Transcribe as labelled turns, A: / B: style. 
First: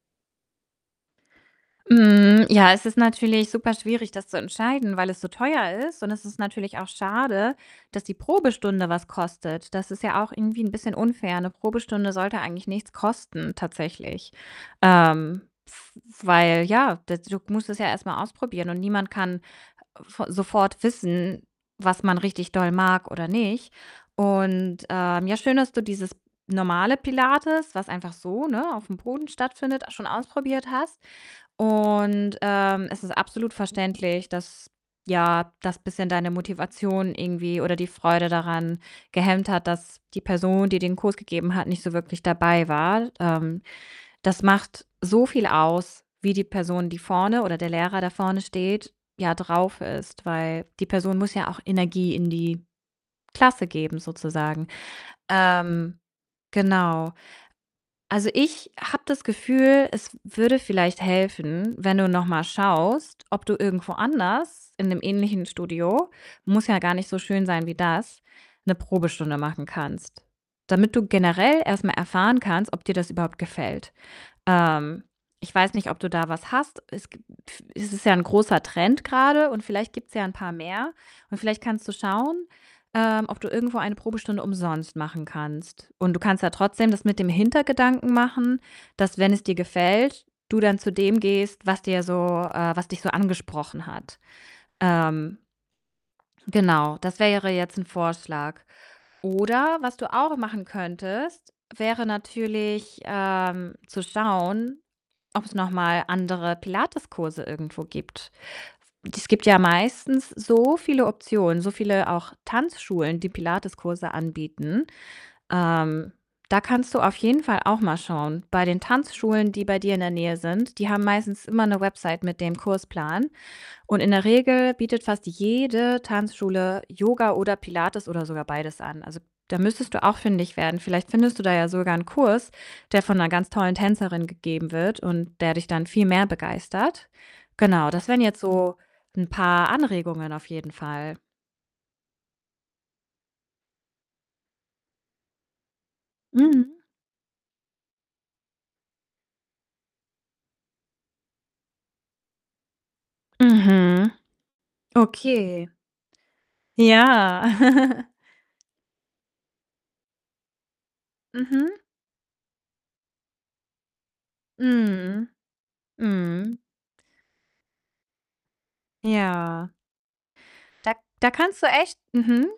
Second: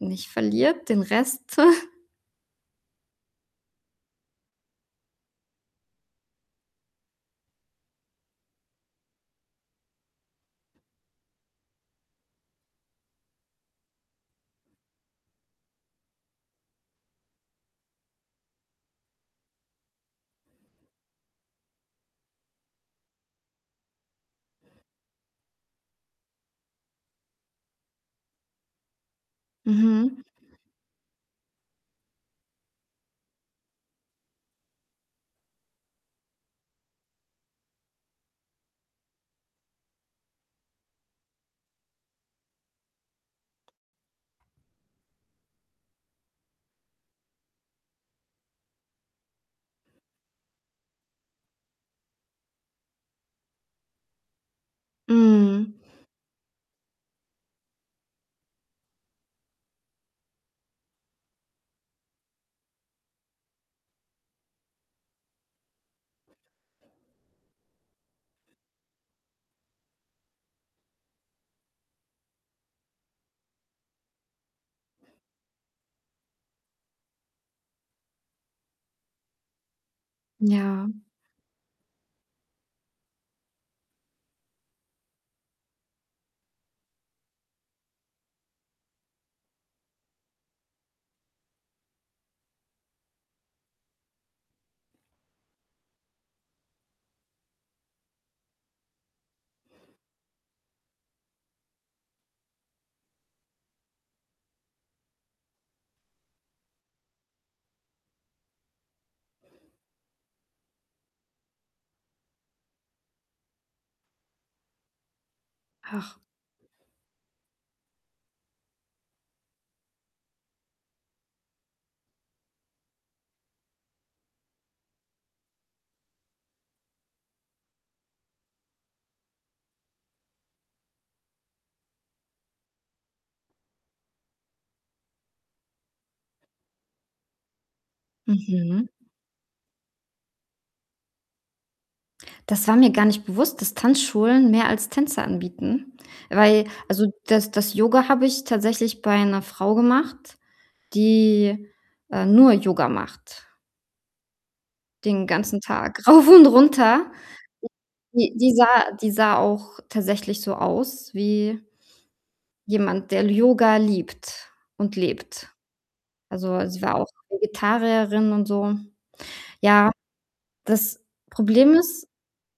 A: Nicht verliert den Rest.
B: Mhm. Ja, es ist natürlich super schwierig, das zu entscheiden, weil es so teuer ist und es ist natürlich auch schade, dass die Probestunde was kostet. Das ist ja auch irgendwie 'n bisschen unfair, 'ne Probestunde sollte eigentlich nichts kosten tatsächlich. Ähm, w weil ja, da du musst das ja erst mal ausprobieren und niemand kann v sofort wissen, was man richtig doll mag oder nicht. Und, ähm, ja schön, dass du dieses normale Pilates, was einfach so, ne, auf'm Boden stattfindet, a schon
A: Mhm.
B: ausprobiert hast. Und, ähm, es ist absolut verständlich, dass, ja dass bisschen deine Motivation irgendwie oder die Freude daran gehemmt hat, dass die Person, die den Kurs gegeben hat, nicht so wirklich dabei war. Ähm, das macht so viel aus, wie die Person, die vorne oder der Lehrer, der vorne steht, ja drauf ist, weil die Person muss ja auch Energie in die Klasse geben sozusagen.
A: Mhm.
B: Ähm, genau. Also, ich habe das Gefühl, es w würde vielleicht helfen, wenn du noch mal schaust, ob du irgendwo anders in 'nem ähnlichen Studio, muss ja gar nicht so schön sein wie das, 'ne Probestunde machen kannst, damit du generell erst mal erfahren kannst, ob dir das überhaupt gefällt. Ähm, ich weiß nicht, ob du da was hast. Es gibt es ist ja 'n großer Trend grade und vielleicht gibt's ja 'n paar
A: Ja.
B: mehr und vielleicht kannst du schauen, ähm, ob du irgendwo eine Probestunde umsonst machen kannst. Und du kannst ja trotzdem das mit dem Hintergedanken machen, dass wenn es dir gefällt, du dann zu dem gehst, was dir so äh, was dich so angesprochen hat. Ähm genau, das wäre jetzt 'n Vorschlag. Oder was du auch machen könntest, wäre natürlich, ähm, zu schauen, ob's noch mal andere Pilates-Kurse irgendwo gibt. Es gibt ja meistens so viele Optionen, so viele auch Tanzschulen, die Pilates-Kurse anbieten. Ähm,
A: Ach.
B: da kannst du auf jeden Fall auch mal schauen bei den Tanzschulen, die bei dir in der Nähe sind. Die haben meistens immer 'ne Website mit dem Kursplan und in der Regel bietet fast jede Tanzschule Yoga oder Pilates oder sogar beides an. Also, da müsstest du auch fündig werden. Vielleicht findest du da ja sogar 'n Kurs, der von 'ner ganz tollen Tänzerin gegeben wird und der dich dann viel mehr begeistert. Genau, das wären jetzt so
A: Mhm.
B: 'n paar Anregungen auf jeden Fall.
A: Das war mir gar nicht bewusst, dass Tanzschulen mehr als Tänze anbieten, weil
B: Mhm.
A: also, das das Yoga habe ich tatsächlich bei 'ner Frau gemacht, die, äh, nur Yoga macht
B: Mhm.
A: den ganzen
B: Okay.
A: Tag rauf und runter.
B: Ja.
A: Die die sah die sah auch tatsächlich so aus wie
B: Mhm.
A: jemand, der L Yoga liebt und
B: Mhm.
A: lebt. Also,
B: Mhm.
A: weil sie war auch Vegetarierin und so.
B: Ja.
A: Ja,
B: Da
A: das
B: da kannst du
A: Problem
B: echt
A: ist
B: mhm.